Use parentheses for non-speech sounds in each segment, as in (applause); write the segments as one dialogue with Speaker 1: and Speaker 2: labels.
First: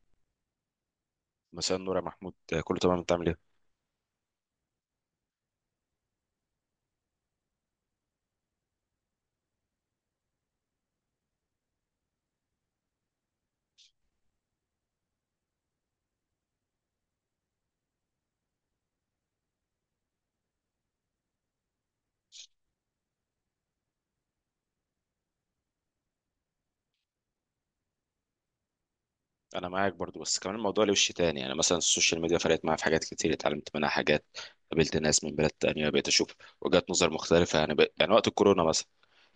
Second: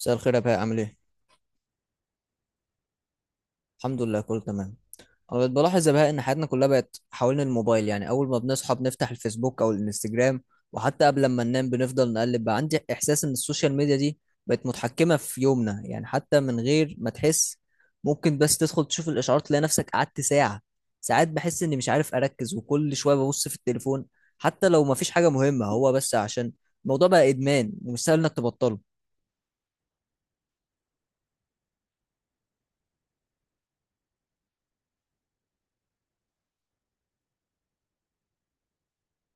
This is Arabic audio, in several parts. Speaker 1: مساء الخير يا بهاء، عامل ايه؟
Speaker 2: مساء النور يا محمود، كله تمام. انت عامل ايه؟
Speaker 1: الحمد لله كله تمام. انا بقيت بلاحظ يا بهاء ان حياتنا كلها بقت حوالين الموبايل. يعني اول ما بنصحى بنفتح الفيسبوك او الانستجرام، وحتى قبل ما ننام بنفضل نقلب. بقى عندي احساس ان السوشيال ميديا دي بقت متحكمة في يومنا، يعني حتى من غير ما تحس ممكن بس تدخل تشوف الاشعارات تلاقي نفسك قعدت ساعة. ساعات بحس اني مش عارف اركز، وكل شوية ببص في التليفون حتى لو ما فيش حاجة مهمة، هو بس عشان الموضوع بقى ادمان ومش سهل انك تبطله.
Speaker 2: انا معاك برضو، بس كمان الموضوع له وش تاني. يعني مثلا السوشيال ميديا فرقت معايا في حاجات كتير، اتعلمت منها حاجات. قابلت ناس من بلاد تانية، بقيت اشوف وجهات نظر مختلفة. يعني يعني وقت الكورونا مثلا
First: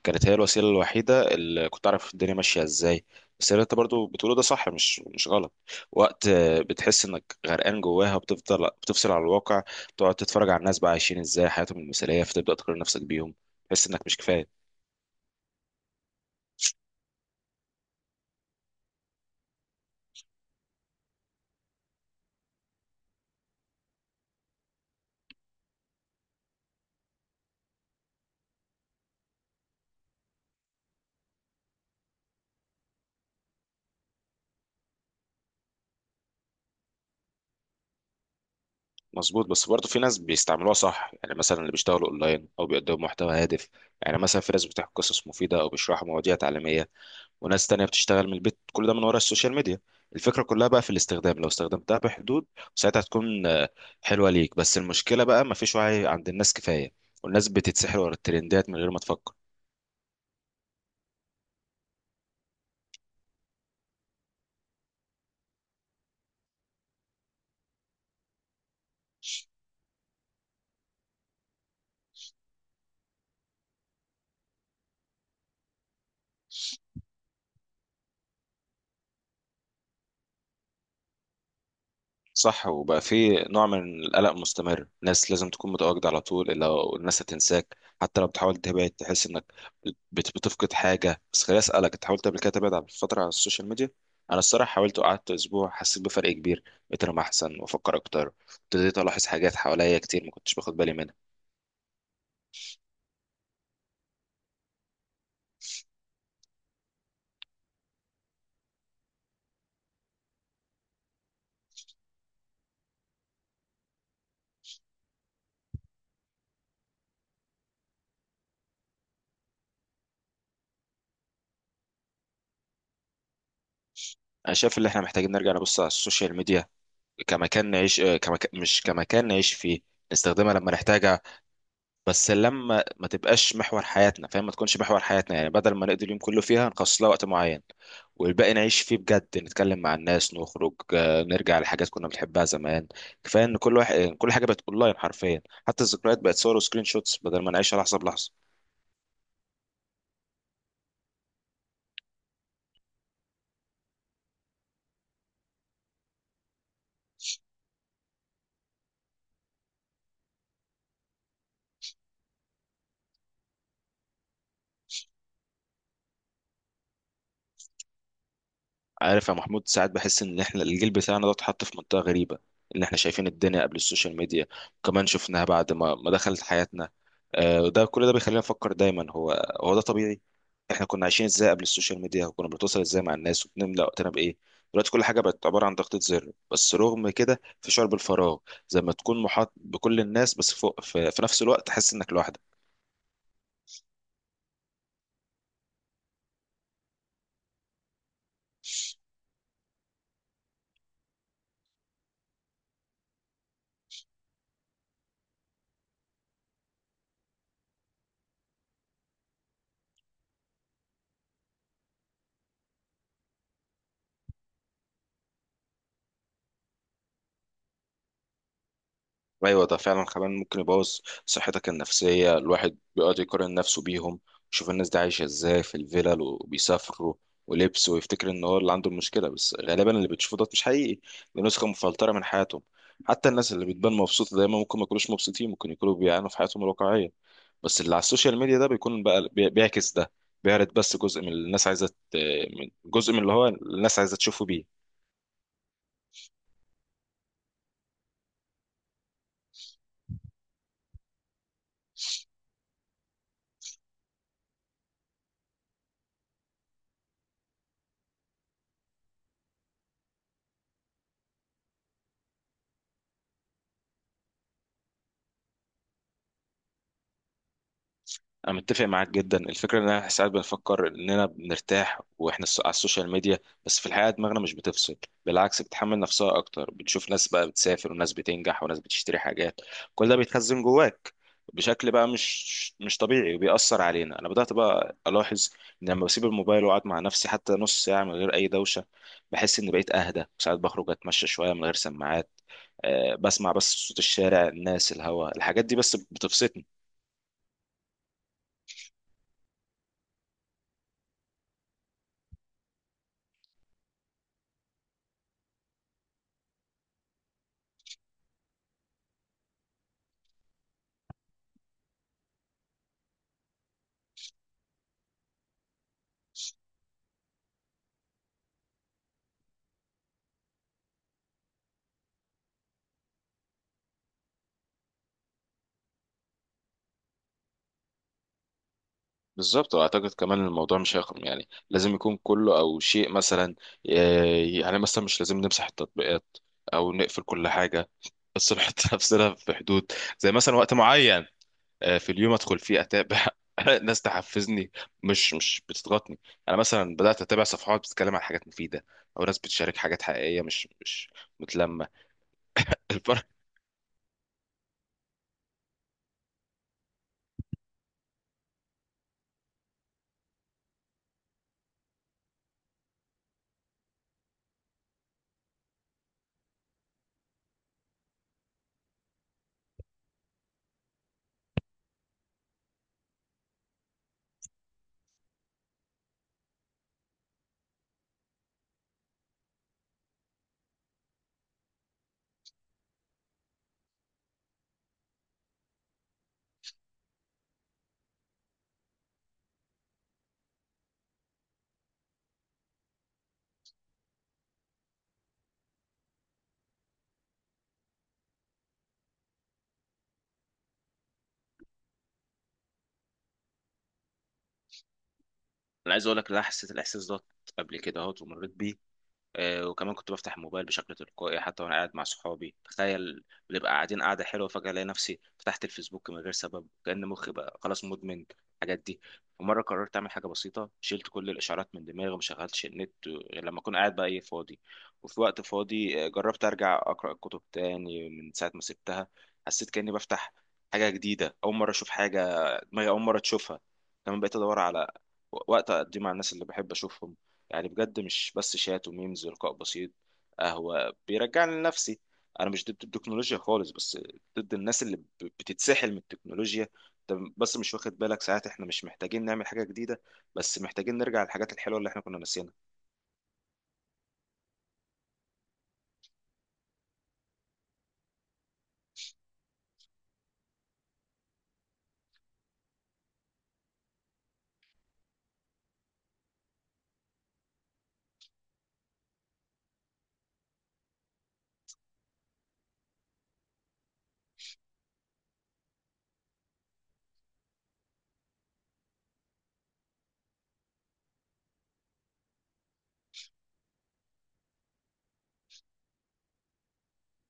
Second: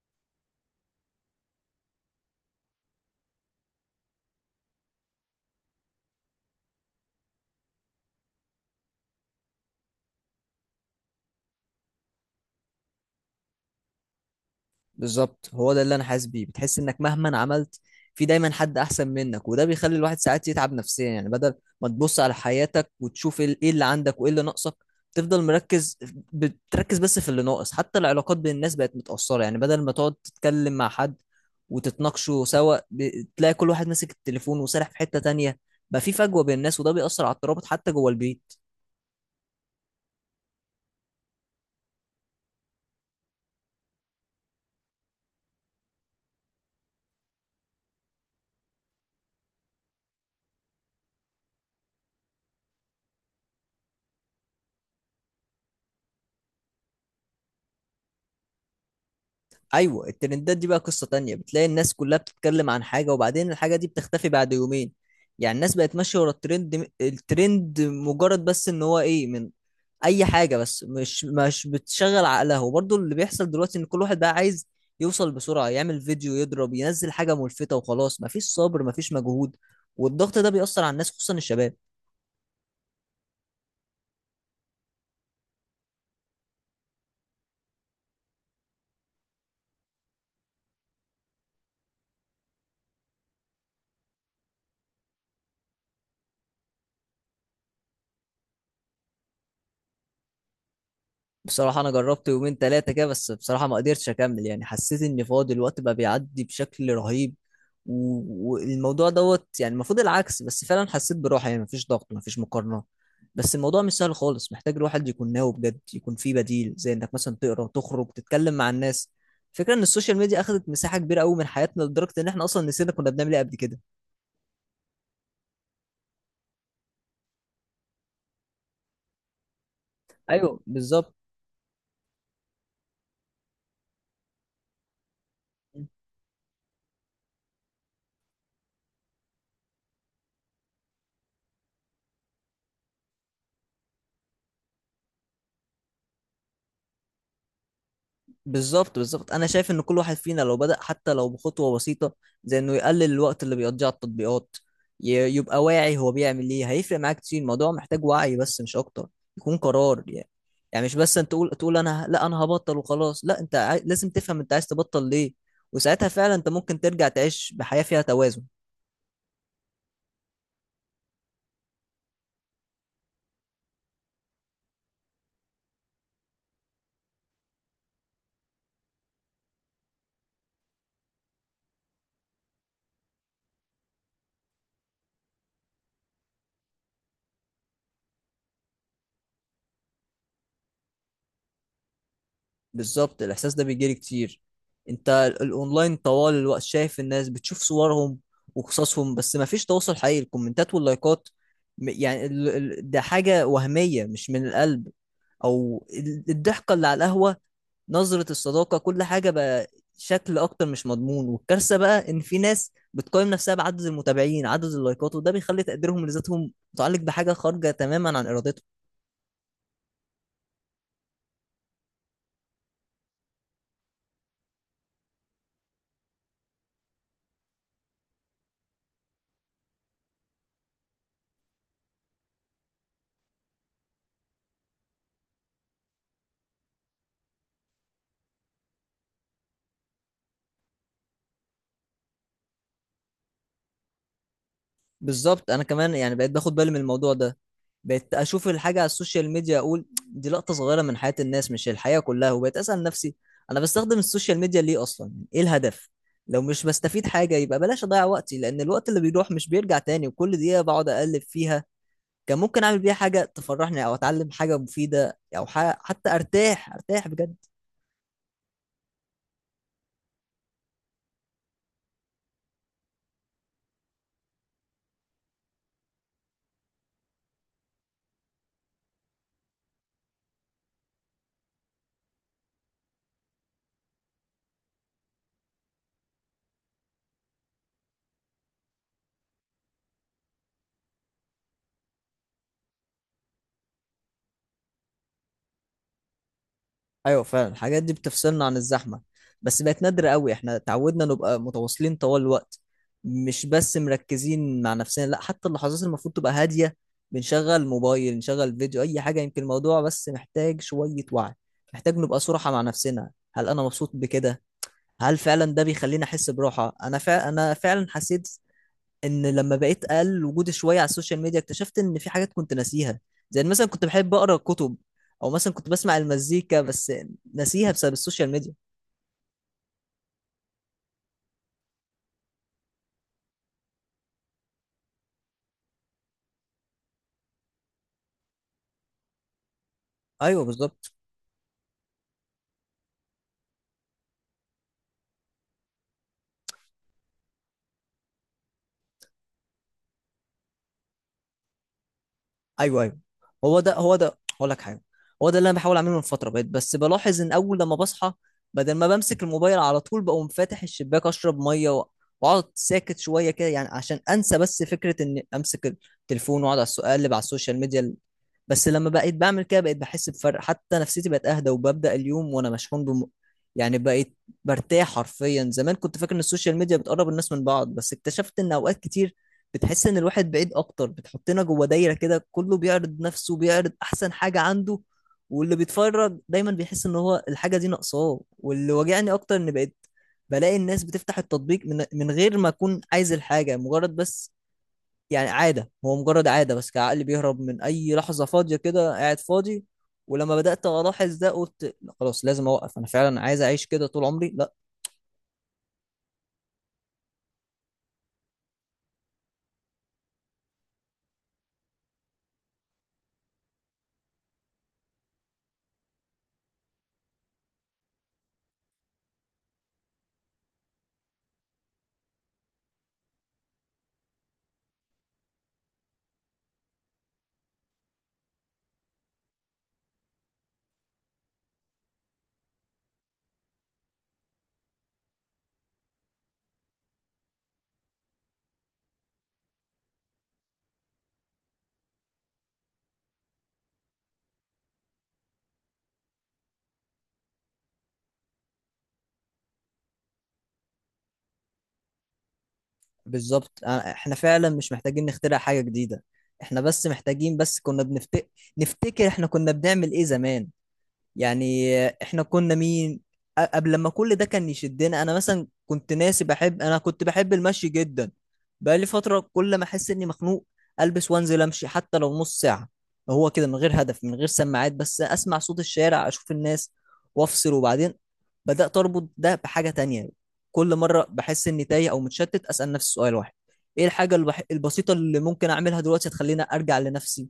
Speaker 2: كانت هي الوسيلة الوحيدة اللي كنت اعرف الدنيا ماشية ازاي. بس اللي انت برضو بتقوله ده صح، مش غلط. وقت بتحس انك غرقان جواها، بتفضل بتفصل عن الواقع. تقعد تتفرج على الناس بقى عايشين ازاي حياتهم المثالية، فتبدأ تقارن نفسك بيهم. تحس انك مش كفاية.
Speaker 1: بالظبط، هو ده اللي انا حاسس بيه. بتحس انك مهما عملت في دايما حد احسن منك، وده بيخلي الواحد ساعات يتعب نفسيا. يعني بدل ما تبص على حياتك وتشوف ايه اللي عندك وايه اللي ناقصك، تفضل مركز، بتركز بس في اللي ناقص. حتى العلاقات بين الناس بقت متأثرة، يعني بدل ما تقعد تتكلم مع حد وتتناقشوا سوا، تلاقي كل واحد ماسك التليفون وسارح في حتة تانية. بقى في فجوة بين الناس، وده بيأثر على الترابط حتى جوه البيت.
Speaker 2: مظبوط، بس برضه في ناس بيستعملوها صح. يعني مثلا اللي بيشتغلوا اونلاين او بيقدموا محتوى هادف، يعني مثلا في ناس بتحكي قصص مفيده او بيشرحوا مواضيع تعليميه، وناس تانية بتشتغل من البيت، كل ده من ورا السوشيال ميديا. الفكرة كلها بقى في الاستخدام، لو استخدمتها بحدود ساعتها تكون حلوة ليك. بس المشكلة بقى مفيش وعي عند الناس كفاية، والناس بتتسحر ورا الترندات من غير ما تفكر.
Speaker 1: ايوه، الترندات دي بقى قصة تانية. بتلاقي الناس كلها بتتكلم عن حاجة، وبعدين الحاجة دي بتختفي بعد يومين. يعني الناس بقت ماشية ورا الترند، الترند مجرد بس ان هو ايه من اي حاجة، بس مش بتشغل عقلها. وبرضه اللي بيحصل دلوقتي ان كل واحد بقى عايز يوصل بسرعة، يعمل فيديو يضرب، ينزل حاجة ملفتة وخلاص. مفيش صبر، مفيش مجهود، والضغط ده بيأثر على الناس خصوصا الشباب.
Speaker 2: صح، وبقى في نوع من القلق مستمر، ناس لازم تكون متواجدة على طول، إلا الناس هتنساك. حتى لو بتحاول تبعد تحس إنك بتفقد حاجة. بس خليني أسألك، أنت حاولت قبل كده تبعد على فترة على السوشيال ميديا؟ أنا الصراحة حاولت وقعدت أسبوع، حسيت بفرق كبير. بقيت أنام أحسن وأفكر أكتر، ابتديت ألاحظ حاجات حواليا كتير ما كنتش باخد بالي منها.
Speaker 1: بصراحة أنا جربت يومين تلاتة كده، بس بصراحة ما قدرتش أكمل. يعني حسيت إن فاضي، الوقت بقى بيعدي بشكل رهيب. والموضوع دوت، يعني المفروض العكس، بس فعلا حسيت براحة. يعني مفيش ضغط، مفيش مقارنة. بس الموضوع مش سهل خالص، محتاج الواحد يكون ناوي بجد، يكون فيه بديل زي إنك مثلا تقرأ، تخرج، تتكلم مع الناس. فكرة إن السوشيال ميديا أخدت مساحة كبيرة أوي من حياتنا لدرجة إن إحنا أصلا نسينا كنا بنعمل إيه قبل كده.
Speaker 2: أنا شايف إن إحنا محتاجين نرجع نبص على السوشيال ميديا كمكان نعيش، كمكان، مش كمكان نعيش فيه. نستخدمها
Speaker 1: أيوه
Speaker 2: لما نحتاج،
Speaker 1: بالظبط.
Speaker 2: بس لما ما تبقاش محور حياتنا، فاهم؟ ما تكونش محور حياتنا. يعني بدل ما نقضي اليوم كله فيها، نخصص لها وقت معين والباقي نعيش فيه بجد. نتكلم مع الناس، نخرج، نرجع لحاجات كنا بنحبها زمان. كفايه ان كل واحد كل حاجه بقت اونلاين حرفيا، حتى الذكريات بقت صور وسكرين شوتس بدل ما نعيشها لحظه بلحظه.
Speaker 1: بالظبط بالظبط، انا شايف ان كل واحد فينا لو بدأ حتى لو بخطوة بسيطة، زي انه يقلل الوقت اللي بيقضيه على التطبيقات، يبقى واعي هو بيعمل ايه، هيفرق معاك كتير. الموضوع محتاج وعي بس مش اكتر، يكون قرار يعني. يعني مش بس انت تقول انا لا انا هبطل وخلاص، لا انت لازم تفهم انت عايز تبطل ليه، وساعتها فعلا انت ممكن ترجع تعيش بحياة فيها توازن.
Speaker 2: عارف يا محمود، ساعات بحس ان احنا الجيل بتاعنا ده اتحط في منطقه غريبه، ان احنا شايفين الدنيا قبل السوشيال ميديا، وكمان شفناها بعد ما دخلت حياتنا. وده كل ده بيخلينا نفكر دايما، هو ده طبيعي؟ احنا كنا عايشين ازاي قبل السوشيال ميديا؟ وكنا بنتواصل ازاي مع الناس؟ وبنملى وقتنا بايه؟ دلوقتي كل حاجه بقت عباره عن ضغطه زر، بس رغم كده في شعور بالفراغ، زي ما تكون محاط بكل الناس، بس فوق في نفس الوقت تحس انك لوحدك.
Speaker 1: بالظبط، الاحساس ده بيجيلي كتير. انت الاونلاين طوال الوقت، شايف الناس، بتشوف صورهم وقصصهم، بس ما فيش تواصل حقيقي. الكومنتات واللايكات، يعني ده حاجة وهمية مش من القلب. او الضحكة اللي على القهوة، نظرة الصداقة، كل حاجة بقى شكل أكتر مش مضمون. والكارثة بقى إن في ناس بتقيم نفسها بعدد المتابعين، عدد اللايكات، وده بيخلي تقديرهم لذاتهم متعلق بحاجة خارجة تماما عن إرادتهم.
Speaker 2: ايوه، ده فعلا كمان ممكن يبوظ صحتك النفسيه. الواحد بيقعد يقارن نفسه بيهم، يشوف الناس دي عايشه ازاي في الفلل وبيسافروا ولبس، ويفتكر ان هو اللي عنده المشكله. بس غالبا اللي بتشوفه ده مش حقيقي، دي نسخه مفلتره من حياتهم. حتى الناس اللي بتبان مبسوطه دايما ممكن ما يكونوش مبسوطين، ممكن يكونوا بيعانوا في حياتهم الواقعيه، بس اللي على السوشيال ميديا ده بيكون بقى بيعكس ده. بيعرض بس جزء من اللي الناس عايزه جزء من اللي هو الناس عايزه تشوفه بيه.
Speaker 1: بالظبط، انا كمان يعني بقيت باخد بالي من الموضوع ده. بقيت اشوف الحاجه على السوشيال ميديا، اقول دي لقطه صغيره من حياه الناس مش الحياه كلها. وبقيت اسال نفسي انا بستخدم السوشيال ميديا ليه اصلا، ايه الهدف؟ لو مش بستفيد حاجه يبقى بلاش اضيع وقتي، لان الوقت اللي بيروح مش بيرجع تاني. وكل دقيقه بقعد اقلب فيها كان ممكن اعمل بيها حاجه تفرحني، او اتعلم حاجه مفيده، او حتى ارتاح، ارتاح بجد.
Speaker 2: انا متفق معاك جدا. الفكره ان احنا ساعات بنفكر اننا بنرتاح واحنا على السوشيال ميديا، بس في الحقيقه دماغنا مش بتفصل. بالعكس، بتحمل نفسها اكتر. بتشوف ناس بقى بتسافر وناس بتنجح وناس بتشتري حاجات، كل ده بيتخزن جواك بشكل بقى مش طبيعي وبيأثر علينا. انا بدأت بقى الاحظ ان لما بسيب الموبايل واقعد مع نفسي حتى نص ساعه من غير اي دوشه، بحس اني بقيت اهدى. ساعات بخرج اتمشى شويه من غير سماعات، بسمع بس صوت الشارع، الناس، الهواء، الحاجات دي بس بتفصلني.
Speaker 1: ايوه فعلا، الحاجات دي بتفصلنا عن الزحمه، بس بقت نادره قوي. احنا اتعودنا نبقى متواصلين طوال الوقت، مش بس مركزين مع نفسنا. لا حتى اللحظات اللي المفروض تبقى هاديه بنشغل موبايل، نشغل فيديو، اي حاجه. يمكن الموضوع بس محتاج شويه وعي، محتاج نبقى صراحه مع نفسنا. هل انا مبسوط بكده؟ هل فعلا ده بيخليني احس براحه؟ انا انا فعلا حسيت ان لما بقيت اقل وجودي شويه على السوشيال ميديا اكتشفت ان في حاجات كنت ناسيها. زي إن مثلا كنت بحب اقرا كتب، او مثلا كنت بسمع المزيكا، بس ناسيها بسبب السوشيال ميديا.
Speaker 2: بالظبط، واعتقد كمان الموضوع مش هيخرم، يعني لازم يكون كله او شيء مثلا. يعني مثلا مش لازم نمسح التطبيقات او نقفل كل حاجه، بس نحط (laughs) نفسنا في حدود. زي
Speaker 1: ايوه
Speaker 2: مثلا وقت
Speaker 1: بالظبط.
Speaker 2: معين في اليوم ادخل فيه اتابع (laughs) ناس تحفزني، مش بتضغطني. انا مثلا بدات اتابع صفحات بتتكلم عن حاجات مفيده، او ناس بتشارك حاجات حقيقيه مش متلمه.
Speaker 1: ايوه،
Speaker 2: (laughs)
Speaker 1: ايوه.
Speaker 2: الفرق.
Speaker 1: هو ده هقول لك حاجه، هو ده اللي انا بحاول اعمله من فتره. بقيت بس بلاحظ ان اول لما بصحى، بدل ما بمسك الموبايل على طول، بقوم فاتح الشباك، اشرب ميه، واقعد ساكت شويه كده، يعني عشان انسى بس فكره اني امسك التليفون واقعد على اقلب على السوشيال ميديا. بس لما بقيت بعمل كده بقيت بحس بفرق، حتى نفسيتي بقت اهدى، وببدا اليوم وانا مشحون يعني بقيت برتاح حرفيا. زمان كنت فاكر ان السوشيال ميديا بتقرب الناس من بعض، بس اكتشفت ان اوقات كتير بتحس ان الواحد بعيد اكتر. بتحطنا جوه دايره كده، كله بيعرض نفسه، بيعرض احسن حاجه عنده، واللي بيتفرج دايما بيحس ان هو الحاجه دي ناقصاه. واللي واجعني اكتر ان بقيت بلاقي الناس بتفتح التطبيق من غير ما اكون عايز الحاجه، مجرد بس، يعني عاده، هو مجرد عاده بس، كعقل بيهرب من اي لحظه فاضيه. كده قاعد فاضي، ولما بدات الاحظ ده قلت لا خلاص، لازم اوقف. انا فعلا عايز اعيش كده طول عمري؟ لا.
Speaker 2: انا عايز اقول لك إن انا حسيت الاحساس ده قبل كده، اهوت ومريت بيه. وكمان كنت بفتح الموبايل بشكل تلقائي حتى وانا قاعد مع صحابي، تخيل! بنبقى قاعدين قاعده حلوه، فجاه الاقي نفسي فتحت الفيسبوك من غير سبب، كأن مخي بقى خلاص مدمن الحاجات دي. ومره قررت اعمل حاجه بسيطه، شلت كل الاشعارات من دماغي وما شغلتش النت غير لما اكون قاعد بقى ايه، فاضي. وفي وقت فاضي جربت ارجع اقرا الكتب تاني من ساعه ما سبتها. حسيت كأني بفتح حاجه جديده، اول مره اشوف حاجه دماغي اول مره تشوفها. كمان بقيت ادور على وقت اقضيه مع الناس اللي بحب اشوفهم، يعني بجد مش بس شات وميمز، ولقاء بسيط، قهوة بيرجعني لنفسي. انا مش ضد التكنولوجيا خالص، بس ضد الناس اللي بتتسحل من التكنولوجيا. انت بس مش واخد بالك، ساعات احنا مش محتاجين نعمل حاجة جديدة، بس محتاجين نرجع للحاجات الحلوة اللي احنا كنا ناسيينها.
Speaker 1: بالظبط. احنا فعلا مش محتاجين نخترع حاجة جديدة، احنا بس محتاجين نفتكر احنا كنا بنعمل ايه زمان. يعني احنا كنا مين قبل لما كل ده كان يشدنا؟ انا مثلا كنت ناسي بحب، انا كنت بحب المشي جدا. بقى لي فتره كل ما احس اني مخنوق البس وانزل امشي حتى لو نص ساعه، هو كده من غير هدف، من غير سماعات، بس اسمع صوت الشارع، اشوف الناس، وافصل. وبعدين بدات اربط ده بحاجه تانية، كل مره بحس اني تايه او متشتت اسال نفسي سؤال واحد: ايه الحاجه البسيطه اللي ممكن اعملها دلوقتي تخليني ارجع لنفسي؟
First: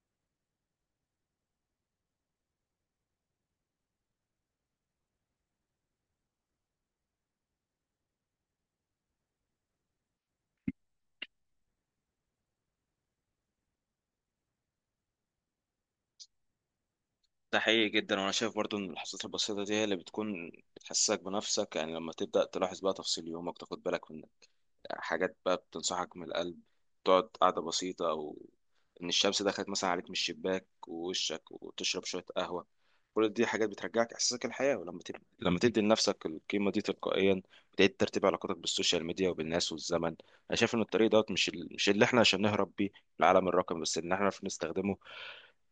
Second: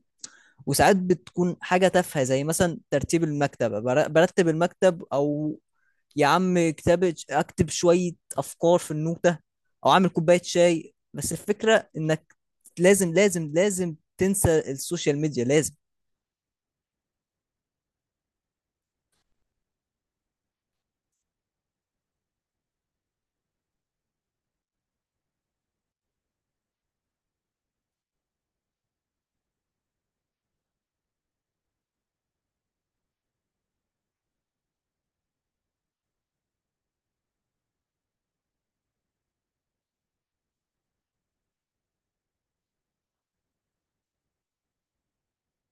Speaker 1: وساعات بتكون حاجة تافهة، زي مثلا ترتيب المكتبة، برتب المكتب، أو يا عم كتاب، أكتب شوية أفكار في النوتة، أو أعمل كوباية شاي. بس الفكرة إنك لازم تنسى السوشيال ميديا، لازم.
Speaker 2: ده حقيقي جدا. وانا شايف برضو ان اللحظات البسيطة دي هي اللي بتكون بتحسسك بنفسك. يعني لما تبدأ تلاحظ بقى تفاصيل يومك، تاخد بالك من حاجات بقى بتنصحك من القلب. تقعد قعدة بسيطة، أو إن الشمس دخلت مثلا عليك من الشباك ووشك، وتشرب شوية قهوة، كل دي حاجات بترجعك إحساسك الحياة. ولما لما تدي لنفسك القيمة دي تلقائيا بتعيد ترتيب علاقاتك بالسوشيال ميديا وبالناس والزمن. أنا شايف إن الطريق دوت مش اللي إحنا عشان نهرب بيه العالم الرقمي، بس إن إحنا نعرف نستخدمه.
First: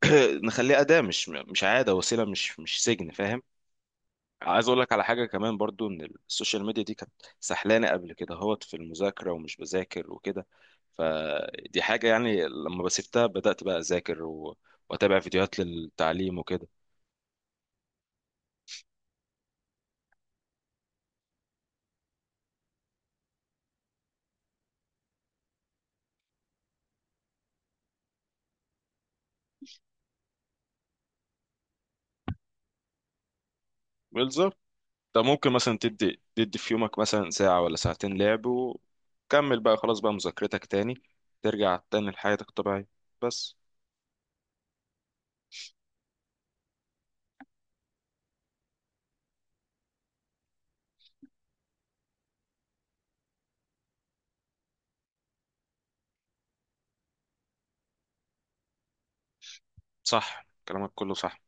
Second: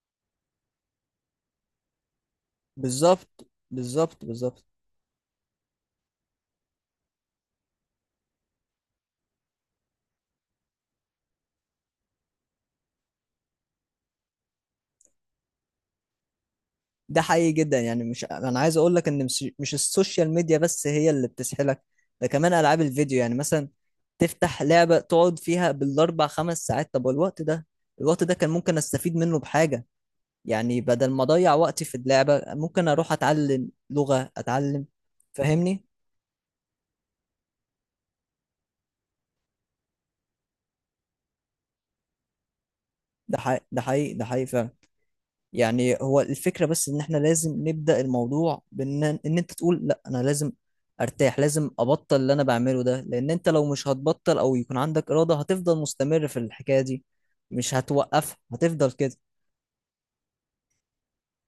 Speaker 2: (clears throat) نخليه أداة مش عادة، وسيلة مش سجن، فاهم؟
Speaker 1: بالظبط بالظبط بالظبط.
Speaker 2: عايز اقول لك على حاجه كمان برضو، ان السوشيال ميديا دي كانت سحلانه قبل كده، هوت في المذاكره ومش بذاكر وكده. فدي حاجه، يعني لما بسيبتها بدات بقى اذاكر واتابع فيديوهات للتعليم وكده.
Speaker 1: ده حقيقي جدا. يعني مش، انا عايز اقول لك ان مش السوشيال ميديا بس هي اللي بتسحلك، ده كمان العاب الفيديو. يعني مثلا تفتح لعبة تقعد فيها بالاربع خمس ساعات، طب الوقت ده كان ممكن استفيد منه بحاجة. يعني بدل ما اضيع وقتي في اللعبة ممكن اروح اتعلم لغة،
Speaker 2: بالظبط.
Speaker 1: اتعلم.
Speaker 2: ده ممكن مثلا
Speaker 1: فاهمني؟
Speaker 2: تدي في يومك مثلا ساعه ولا ساعتين لعب، وكمل بقى خلاص، بقى مذاكرتك تاني. ترجع تاني لحياتك الطبيعيه.
Speaker 1: ده
Speaker 2: بس.
Speaker 1: حقيقي ده حقيقي ده حقيقي فعلا. يعني هو الفكرة بس ان احنا لازم نبدأ الموضوع بان ان انت تقول لا انا لازم ارتاح، لازم ابطل اللي انا بعمله ده. لان انت لو مش هتبطل او يكون عندك إرادة هتفضل مستمر في الحكاية دي، مش هتوقفها، هتفضل كده.
Speaker 2: صح، كلامك كله صح.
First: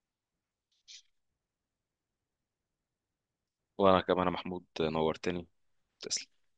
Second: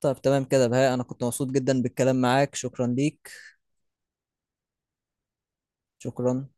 Speaker 1: طب تمام كده بهاء، انا كنت مبسوط جدا بالكلام معاك، شكرا ليك.
Speaker 2: وانا كمان يا محمود، نورتني. تسلم.
Speaker 1: شكرا.